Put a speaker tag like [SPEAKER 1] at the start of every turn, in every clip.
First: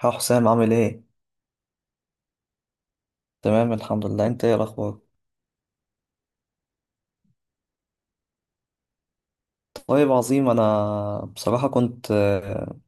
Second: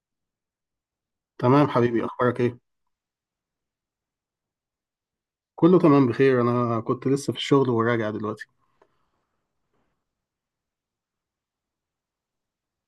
[SPEAKER 1] ها حسام عامل ايه؟
[SPEAKER 2] تمام حبيبي، اخبارك ايه؟
[SPEAKER 1] تمام الحمد لله، انت ايه الاخبار؟
[SPEAKER 2] كله تمام، بخير. انا كنت لسه في الشغل وراجع دلوقتي.
[SPEAKER 1] طيب عظيم. انا بصراحة كنت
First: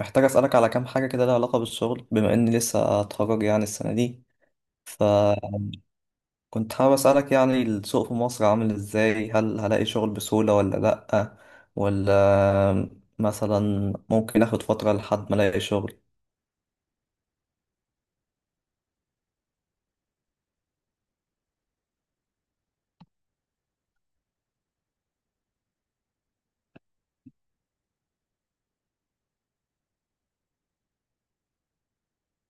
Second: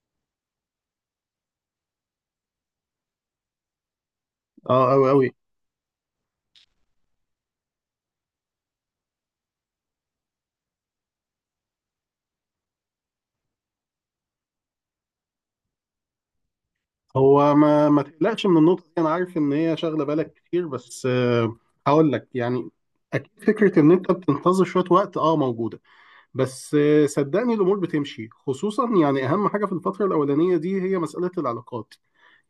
[SPEAKER 1] محتاج اسألك على كام حاجة كده، لها علاقة بالشغل، بما اني لسه اتخرج يعني السنة دي.
[SPEAKER 2] اه اوي اوي.
[SPEAKER 1] فكنت حابب اسألك، يعني السوق في مصر عامل ازاي؟ هل هلاقي شغل بسهولة ولا لأ؟ ولا مثلا ممكن اخد فترة لحد ما الاقي شغل؟
[SPEAKER 2] هو ما تقلقش من النقطه دي، انا عارف ان هي شاغله بالك كتير، بس هقول لك يعني اكيد فكره ان انت بتنتظر شويه وقت اه موجوده، بس صدقني الامور بتمشي. خصوصا يعني اهم حاجه في الفتره الاولانيه دي هي مساله العلاقات.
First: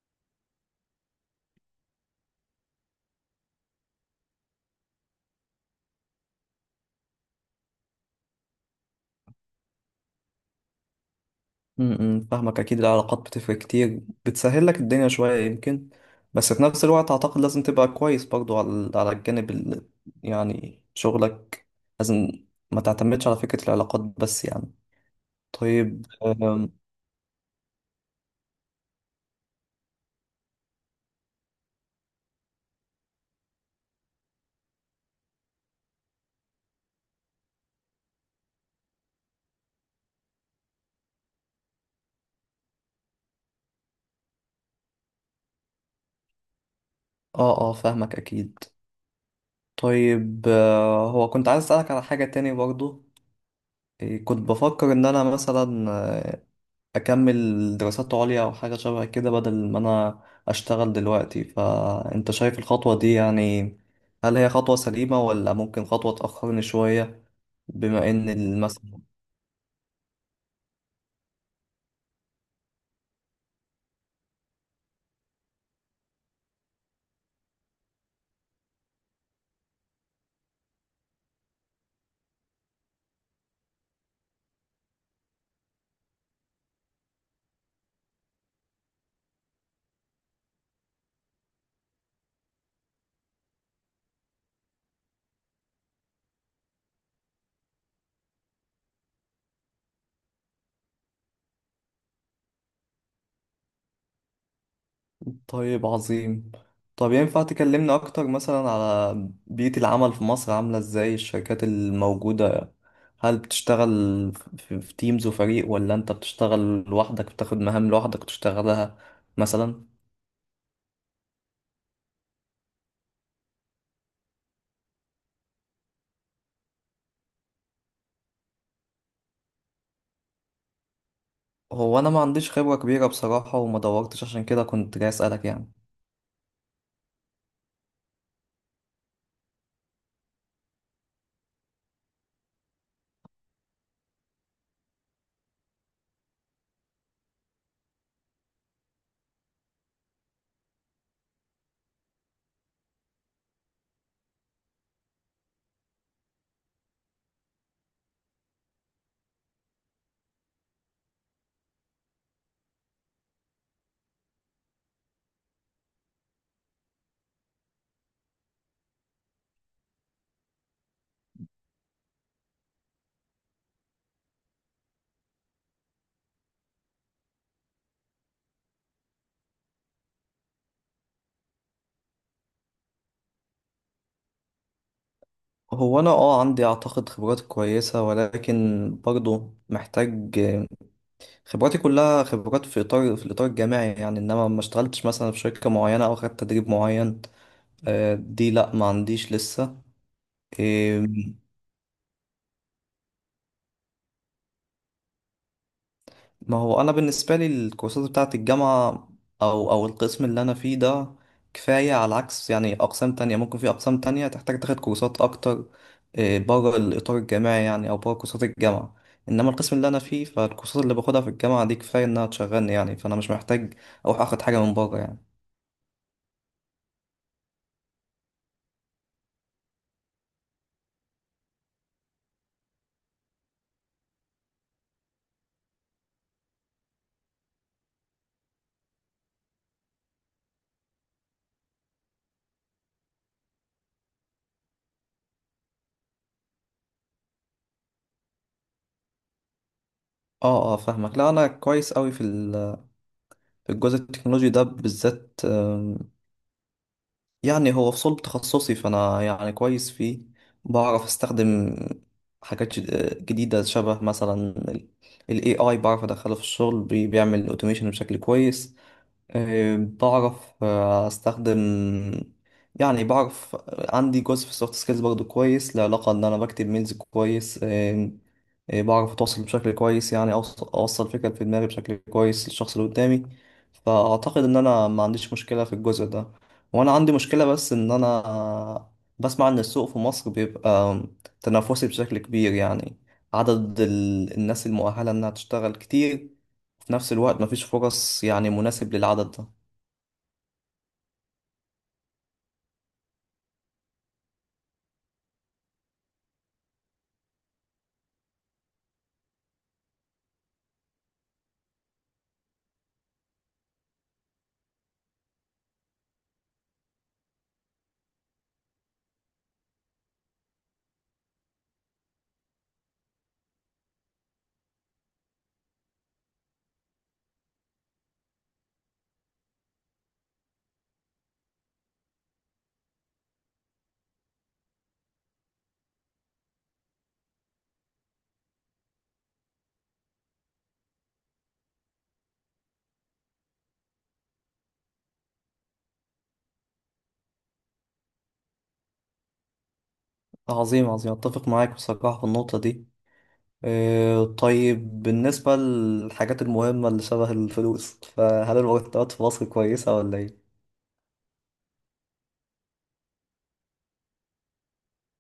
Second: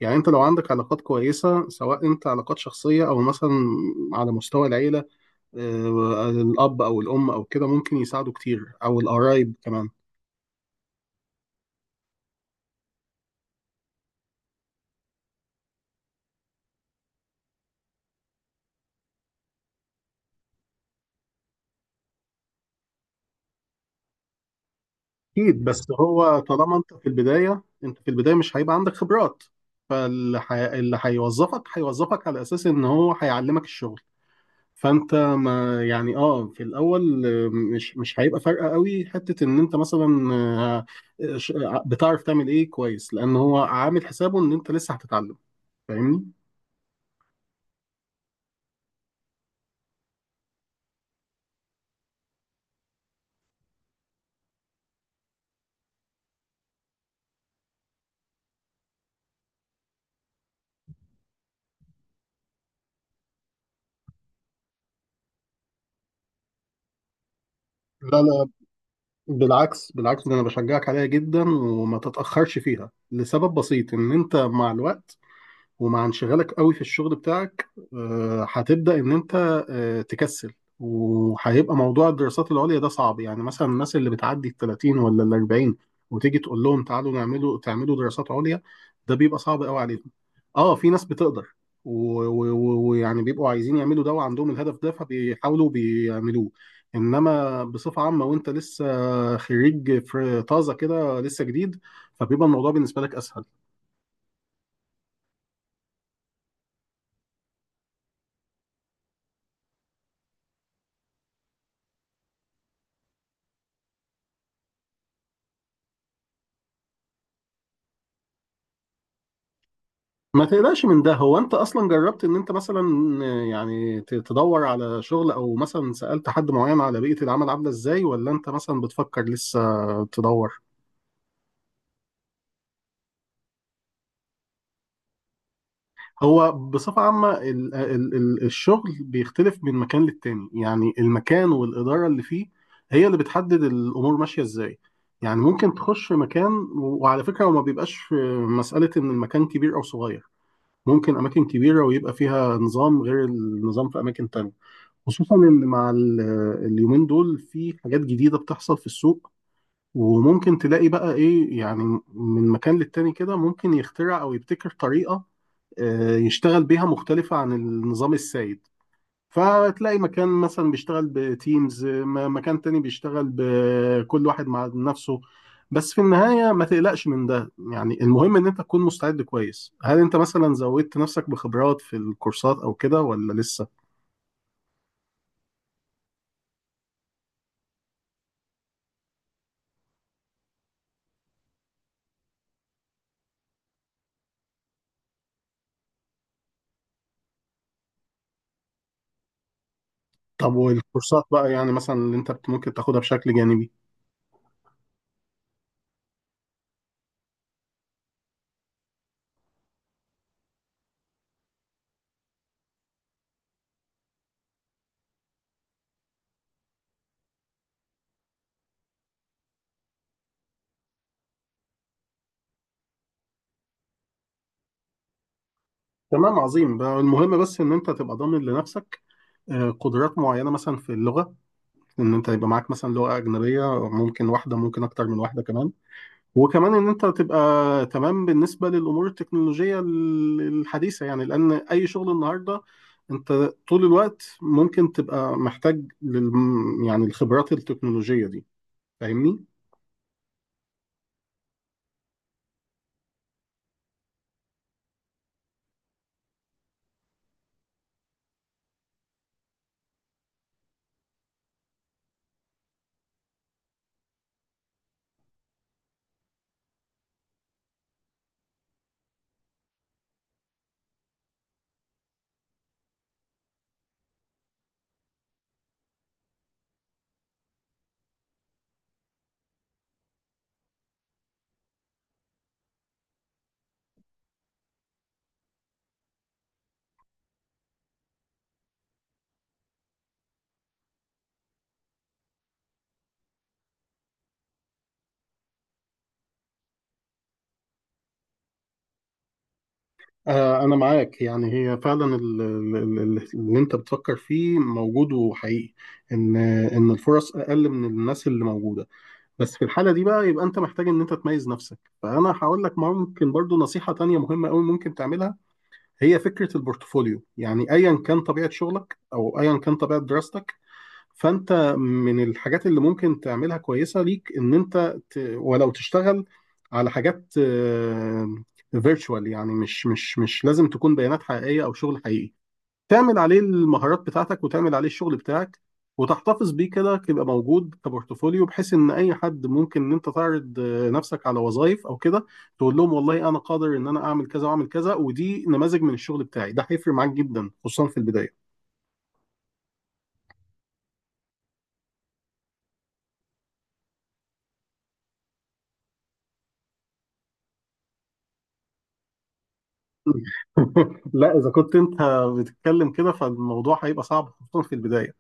[SPEAKER 2] يعني انت لو عندك علاقات كويسه، سواء انت علاقات شخصيه او مثلا على مستوى العيله، الاب او الام او كده، ممكن يساعدوا كتير، او القرايب كمان.
[SPEAKER 1] فاهمك، اكيد العلاقات بتفرق كتير، بتسهل لك الدنيا شوية يمكن. بس في نفس الوقت اعتقد لازم تبقى كويس برضو على الجانب يعني شغلك، لازم ما تعتمدش على فكرة العلاقات بس يعني.
[SPEAKER 2] اكيد، بس
[SPEAKER 1] طيب
[SPEAKER 2] هو طالما انت في البدايه، انت في البدايه مش هيبقى عندك خبرات. اللي هيوظفك هيوظفك على اساس ان هو هيعلمك الشغل. فانت ما يعني اه في الاول، مش هيبقى فارقه قوي حته ان انت مثلا بتعرف تعمل ايه كويس، لان هو عامل حسابه ان انت لسه هتتعلم. فاهمني؟
[SPEAKER 1] اه اه، فاهمك اكيد. طيب هو كنت عايز اسألك على حاجة تاني برضو. إيه، كنت بفكر ان انا مثلا اكمل دراسات عليا او حاجه شبه كده، بدل ما انا اشتغل دلوقتي. فانت شايف الخطوه دي يعني؟ هل هي خطوه سليمه، ولا ممكن خطوه تاخرني شويه، بما
[SPEAKER 2] لا
[SPEAKER 1] ان
[SPEAKER 2] لا،
[SPEAKER 1] المثل...
[SPEAKER 2] بالعكس بالعكس، ده انا بشجعك عليها جدا وما تتاخرش فيها، لسبب بسيط ان انت مع الوقت ومع انشغالك قوي في الشغل بتاعك، هتبدأ إن أنت تكسل. وهيبقى موضوع الدراسات العليا ده صعب. يعني مثلا الناس اللي بتعدي ال 30 ولا ال 40، وتيجي تقول لهم تعالوا تعملوا دراسات عليا، ده بيبقى صعب قوي عليهم. اه، في ناس بتقدر ويعني بيبقوا عايزين يعملوا ده وعندهم الهدف ده، فبيحاولوا بيعملوه. انما بصفة عامة وانت لسه خريج في طازة كده، لسه جديد، فبيبقى الموضوع بالنسبة لك اسهل.
[SPEAKER 1] طيب عظيم. طب ينفع تكلمنا اكتر مثلا على بيئه العمل في مصر، عامله ازاي الشركات الموجوده؟ هل بتشتغل في تيمز وفريق، ولا انت بتشتغل لوحدك، بتاخد مهام لوحدك وتشتغلها مثلا؟
[SPEAKER 2] ما تقلقش من ده. هو انت اصلا جربت ان انت مثلا يعني تدور على شغل، او مثلا سألت حد معين على بيئة العمل عاملة ازاي، ولا انت مثلا بتفكر لسه تدور؟
[SPEAKER 1] هو انا ما عنديش خبرة كبيرة بصراحة، وما دورتش، عشان كده كنت جاي اسألك يعني.
[SPEAKER 2] هو بصفة عامة ال ال ال الشغل بيختلف من مكان للتاني. يعني المكان والإدارة اللي فيه هي اللي بتحدد الأمور ماشية ازاي. يعني ممكن تخش مكان، وعلى فكرة، وما بيبقاش مسألة ان المكان كبير او صغير. ممكن اماكن كبيرة ويبقى فيها نظام غير النظام في اماكن تانية. خصوصا ان مع اليومين دول في حاجات جديده بتحصل في السوق، وممكن تلاقي بقى ايه يعني من مكان للتاني كده، ممكن يخترع او يبتكر طريقه يشتغل بيها مختلفه عن النظام السائد. فتلاقي مكان مثلا بيشتغل بتيمز، مكان تاني بيشتغل بكل واحد مع نفسه. بس في النهاية ما تقلقش من ده، يعني المهم ان انت تكون مستعد كويس. هل انت مثلا زودت نفسك بخبرات في الكورسات او كده، ولا لسه؟
[SPEAKER 1] هو انا عندي اعتقد خبرات كويسة، ولكن برضه محتاج. خبراتي كلها خبرات في الاطار الجامعي يعني، انما ما اشتغلتش مثلا في شركة معينة، او خدت تدريب معين. دي لا، ما عنديش لسه.
[SPEAKER 2] طب والكورسات
[SPEAKER 1] إيه،
[SPEAKER 2] بقى، يعني مثلا اللي انت ممكن تاخدها بشكل جانبي؟
[SPEAKER 1] ما هو انا بالنسبه لي الكورسات بتاعه الجامعه، او القسم اللي انا فيه ده، كفايه. على عكس يعني اقسام تانية ممكن، في اقسام تانية تحتاج تاخد كورسات اكتر بره الاطار الجامعي يعني، او بره كورسات الجامعه. انما القسم اللي انا فيه، فالكورسات اللي باخدها في الجامعه دي كفايه انها تشغلني يعني، فانا مش محتاج اروح اخد حاجه من بره يعني.
[SPEAKER 2] تمام عظيم بقى. المهم بس ان انت تبقى ضامن لنفسك قدرات معينة، مثلا في اللغة، ان انت يبقى معاك مثلا لغة أجنبية، ممكن واحدة ممكن أكتر من واحدة كمان. وكمان ان انت تبقى تمام بالنسبة للأمور التكنولوجية الحديثة، يعني لأن أي شغل النهاردة انت طول الوقت ممكن تبقى محتاج لل يعني الخبرات التكنولوجية دي. فاهمني؟
[SPEAKER 1] اه اه، فاهمك. لا انا كويس قوي في الجزء التكنولوجي ده بالذات، يعني هو في صلب تخصصي، فأنا يعني كويس فيه. بعرف أستخدم حاجات جديدة، شبه مثلا ال ال AI، بعرف أدخله في الشغل، بيعمل أوتوميشن بشكل كويس. آه، بعرف آه، استخدم، يعني بعرف. عندي جزء في السوفت سكيلز برضه كويس، له علاقة ان انا بكتب ميلز كويس. بعرف اتواصل بشكل كويس، يعني اوصل فكرة في دماغي بشكل كويس للشخص اللي قدامي، فاعتقد ان انا ما عنديش مشكلة في الجزء ده. وانا عندي مشكلة بس ان انا بسمع ان السوق في مصر بيبقى تنافسي بشكل كبير يعني، عدد الناس المؤهلة انها تشتغل كتير، في نفس الوقت مفيش فرص يعني مناسب للعدد ده.
[SPEAKER 2] أنا معاك. يعني هي فعلا اللي أنت بتفكر فيه موجود وحقيقي، إن الفرص أقل من الناس اللي موجودة. بس في الحالة دي بقى يبقى أنت محتاج إن أنت تميز نفسك. فأنا هقول لك ممكن برضو نصيحة تانية مهمة أوي ممكن تعملها، هي فكرة البورتفوليو. يعني أيا كان طبيعة شغلك أو أيا كان طبيعة دراستك، فانت من الحاجات اللي ممكن تعملها كويسه ليك ان انت ولو تشتغل على حاجات فيرتشوال، يعني مش لازم تكون بيانات حقيقيه او شغل حقيقي، تعمل عليه المهارات بتاعتك وتعمل عليه الشغل بتاعك وتحتفظ بيه كده، يبقى موجود كبورتفوليو، بحيث ان اي حد ممكن ان انت تعرض نفسك على وظائف او كده، تقول لهم والله انا قادر ان انا اعمل كذا واعمل كذا، ودي نماذج من الشغل بتاعي. ده هيفرق معاك جدا خصوصا في البدايه.
[SPEAKER 1] عظيم عظيم، أتفق معاك بصراحة في النقطة دي. طيب بالنسبة للحاجات المهمة اللي شبه الفلوس، فهل المرتبات في مصر كويسة ولا إيه؟
[SPEAKER 2] لا، اذا كنت انت بتتكلم كده فالموضوع هيبقى صعب خصوصا في البدايه.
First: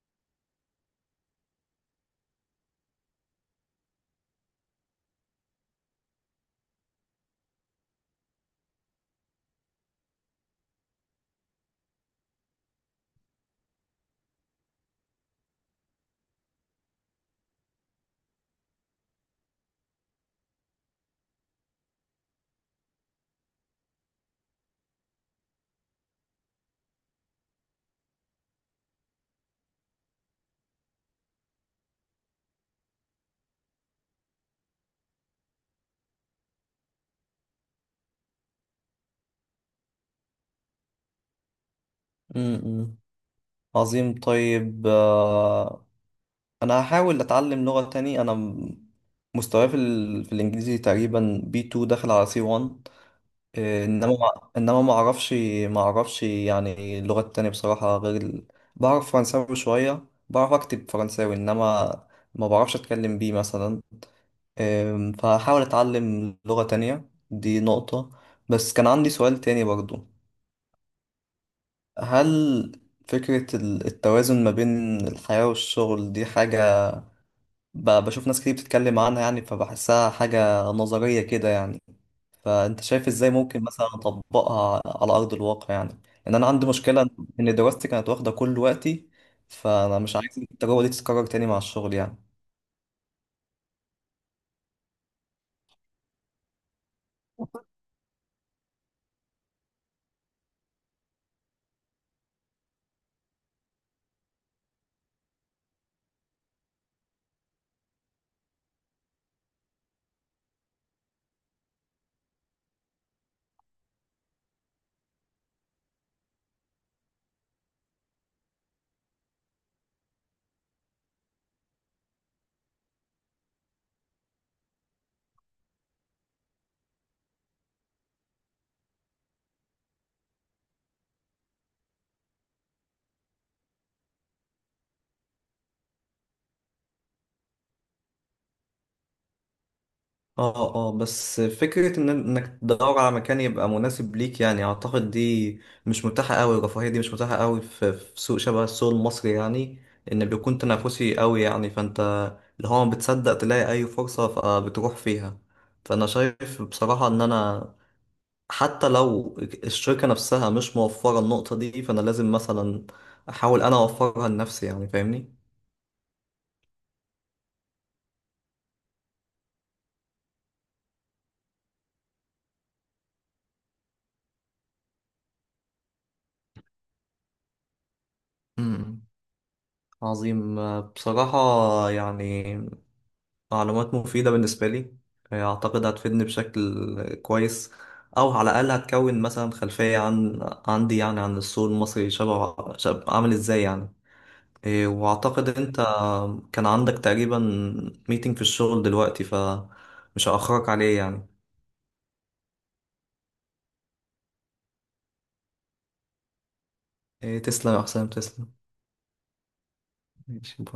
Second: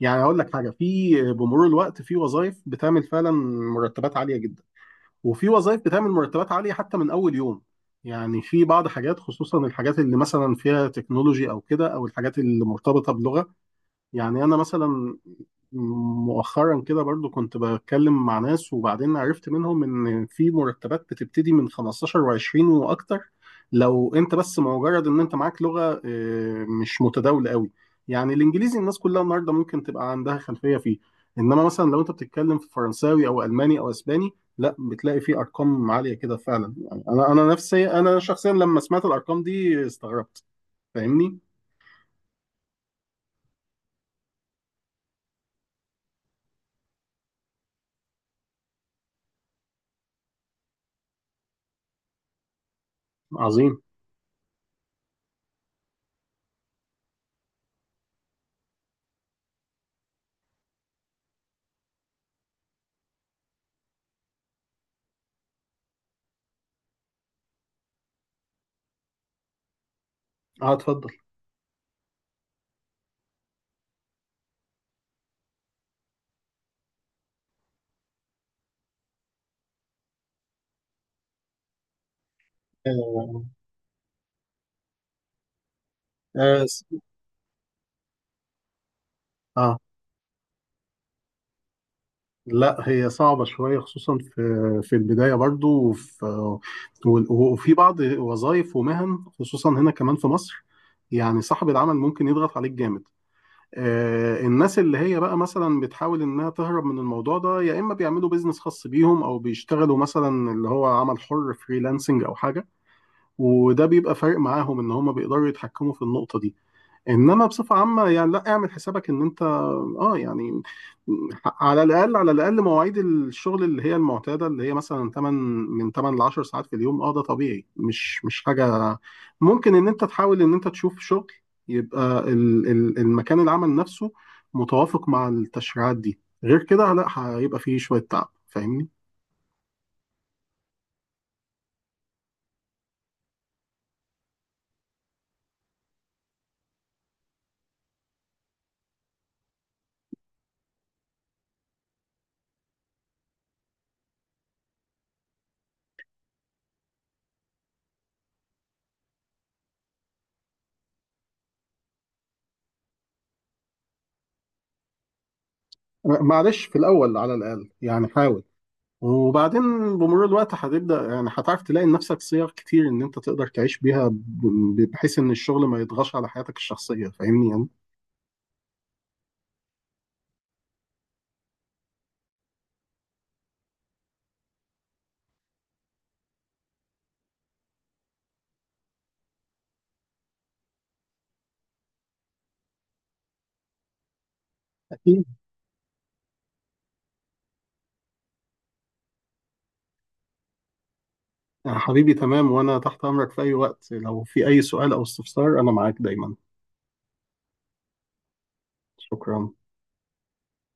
[SPEAKER 2] يعني هقول لك حاجه، في بمرور الوقت في وظائف بتعمل فعلا مرتبات عاليه جدا، وفي وظائف بتعمل مرتبات عاليه حتى من اول يوم. يعني في بعض حاجات خصوصا الحاجات اللي مثلا فيها تكنولوجي او كده، او الحاجات اللي مرتبطه بلغه. يعني انا مثلا مؤخرا كده برضو كنت بتكلم مع ناس، وبعدين عرفت منهم ان في مرتبات بتبتدي من 15 و20 واكتر، لو انت بس مجرد ان انت معاك لغة مش متداولة قوي. يعني الانجليزي الناس كلها النهارده ممكن تبقى عندها خلفية فيه، انما مثلا لو انت بتتكلم في فرنساوي او الماني او اسباني، لا بتلاقي فيه ارقام عالية كده فعلا. يعني انا نفسي، انا شخصيا، لما سمعت الارقام دي استغربت. فاهمني؟
[SPEAKER 1] م-م. عظيم. طيب أنا هحاول أتعلم لغة تاني. أنا مستواي في الإنجليزي تقريبا B2 داخل على C1.
[SPEAKER 2] عظيم.
[SPEAKER 1] إيه، انما ما اعرفش، يعني اللغات التانية بصراحة، غير ال... بعرف فرنساوي شوية، بعرف اكتب فرنساوي، انما ما بعرفش اتكلم بيه مثلا. إيه، فهحاول اتعلم لغة تانية، دي نقطة. بس كان عندي سؤال تاني برضو.
[SPEAKER 2] اه اتفضل.
[SPEAKER 1] هل فكرة التوازن ما بين الحياة والشغل دي حاجة، بشوف ناس كتير بتتكلم عنها يعني، فبحسها حاجة نظرية كده يعني. فانت شايف ازاي
[SPEAKER 2] آه،
[SPEAKER 1] ممكن مثلا اطبقها على ارض الواقع يعني؟ لان انا عندي
[SPEAKER 2] آه،
[SPEAKER 1] مشكله ان دراستي كانت واخده كل وقتي،
[SPEAKER 2] اه.
[SPEAKER 1] فانا مش عايز التجربه دي تتكرر تاني مع الشغل يعني.
[SPEAKER 2] لا هي صعبة شوية، خصوصا في في البداية برضو، وفي وفي بعض وظائف ومهن، خصوصا هنا كمان في مصر. يعني صاحب العمل ممكن يضغط عليك جامد. آه، الناس اللي هي بقى مثلا بتحاول انها تهرب من الموضوع ده، يا اما بيعملوا بيزنس خاص بيهم، او بيشتغلوا مثلا اللي هو عمل حر فريلانسنج او حاجة، وده بيبقى فارق معاهم ان هم بيقدروا يتحكموا في النقطة دي. انما بصفه عامه يعني لا، اعمل حسابك ان انت اه يعني على الاقل على الاقل مواعيد الشغل اللي هي المعتاده اللي هي مثلا 8، من 8 ل 10 ساعات في اليوم، اه ده طبيعي، مش حاجه. ممكن ان انت تحاول ان انت تشوف شغل يبقى المكان العمل نفسه متوافق مع التشريعات دي، غير كده لا، هيبقى فيه شويه تعب. فاهمني؟
[SPEAKER 1] اه اه، بس فكرة إنك تدور على مكان يبقى مناسب ليك يعني، أعتقد دي مش متاحة أوي، الرفاهية دي مش متاحة أوي في سوق شبه السوق المصري يعني، إن بيكون تنافسي أوي يعني، فأنت اللي هو ما بتصدق تلاقي أي فرصة فبتروح فيها. فأنا شايف بصراحة إن أنا حتى لو الشركة نفسها مش موفرة النقطة دي، فأنا لازم مثلا أحاول أنا أوفرها لنفسي يعني، فاهمني؟
[SPEAKER 2] معلش، في الاول على الاقل يعني حاول، وبعدين بمرور الوقت هتبدأ يعني هتعرف تلاقي لنفسك صيغ كتير ان انت تقدر تعيش بيها، بحيث ان الشغل ما يضغطش على حياتك الشخصية. فاهمني يعني؟
[SPEAKER 1] امم عظيم. بصراحة يعني معلومات مفيدة بالنسبة لي، أعتقد هتفيدني بشكل كويس، أو على الأقل هتكون مثلا خلفية عندي يعني عن السوق المصري شبه عامل إزاي يعني. إيه،
[SPEAKER 2] أكيد.
[SPEAKER 1] وأعتقد أنت كان عندك تقريبا ميتنج في الشغل دلوقتي، فمش هأخرك عليه يعني.
[SPEAKER 2] يا حبيبي تمام، وانا تحت امرك في اي وقت، لو في اي سؤال او استفسار انا معاك دايما.
[SPEAKER 1] إيه، تسلم يا حسام، تسلم.
[SPEAKER 2] شكرا.
[SPEAKER 1] ماشي، باي.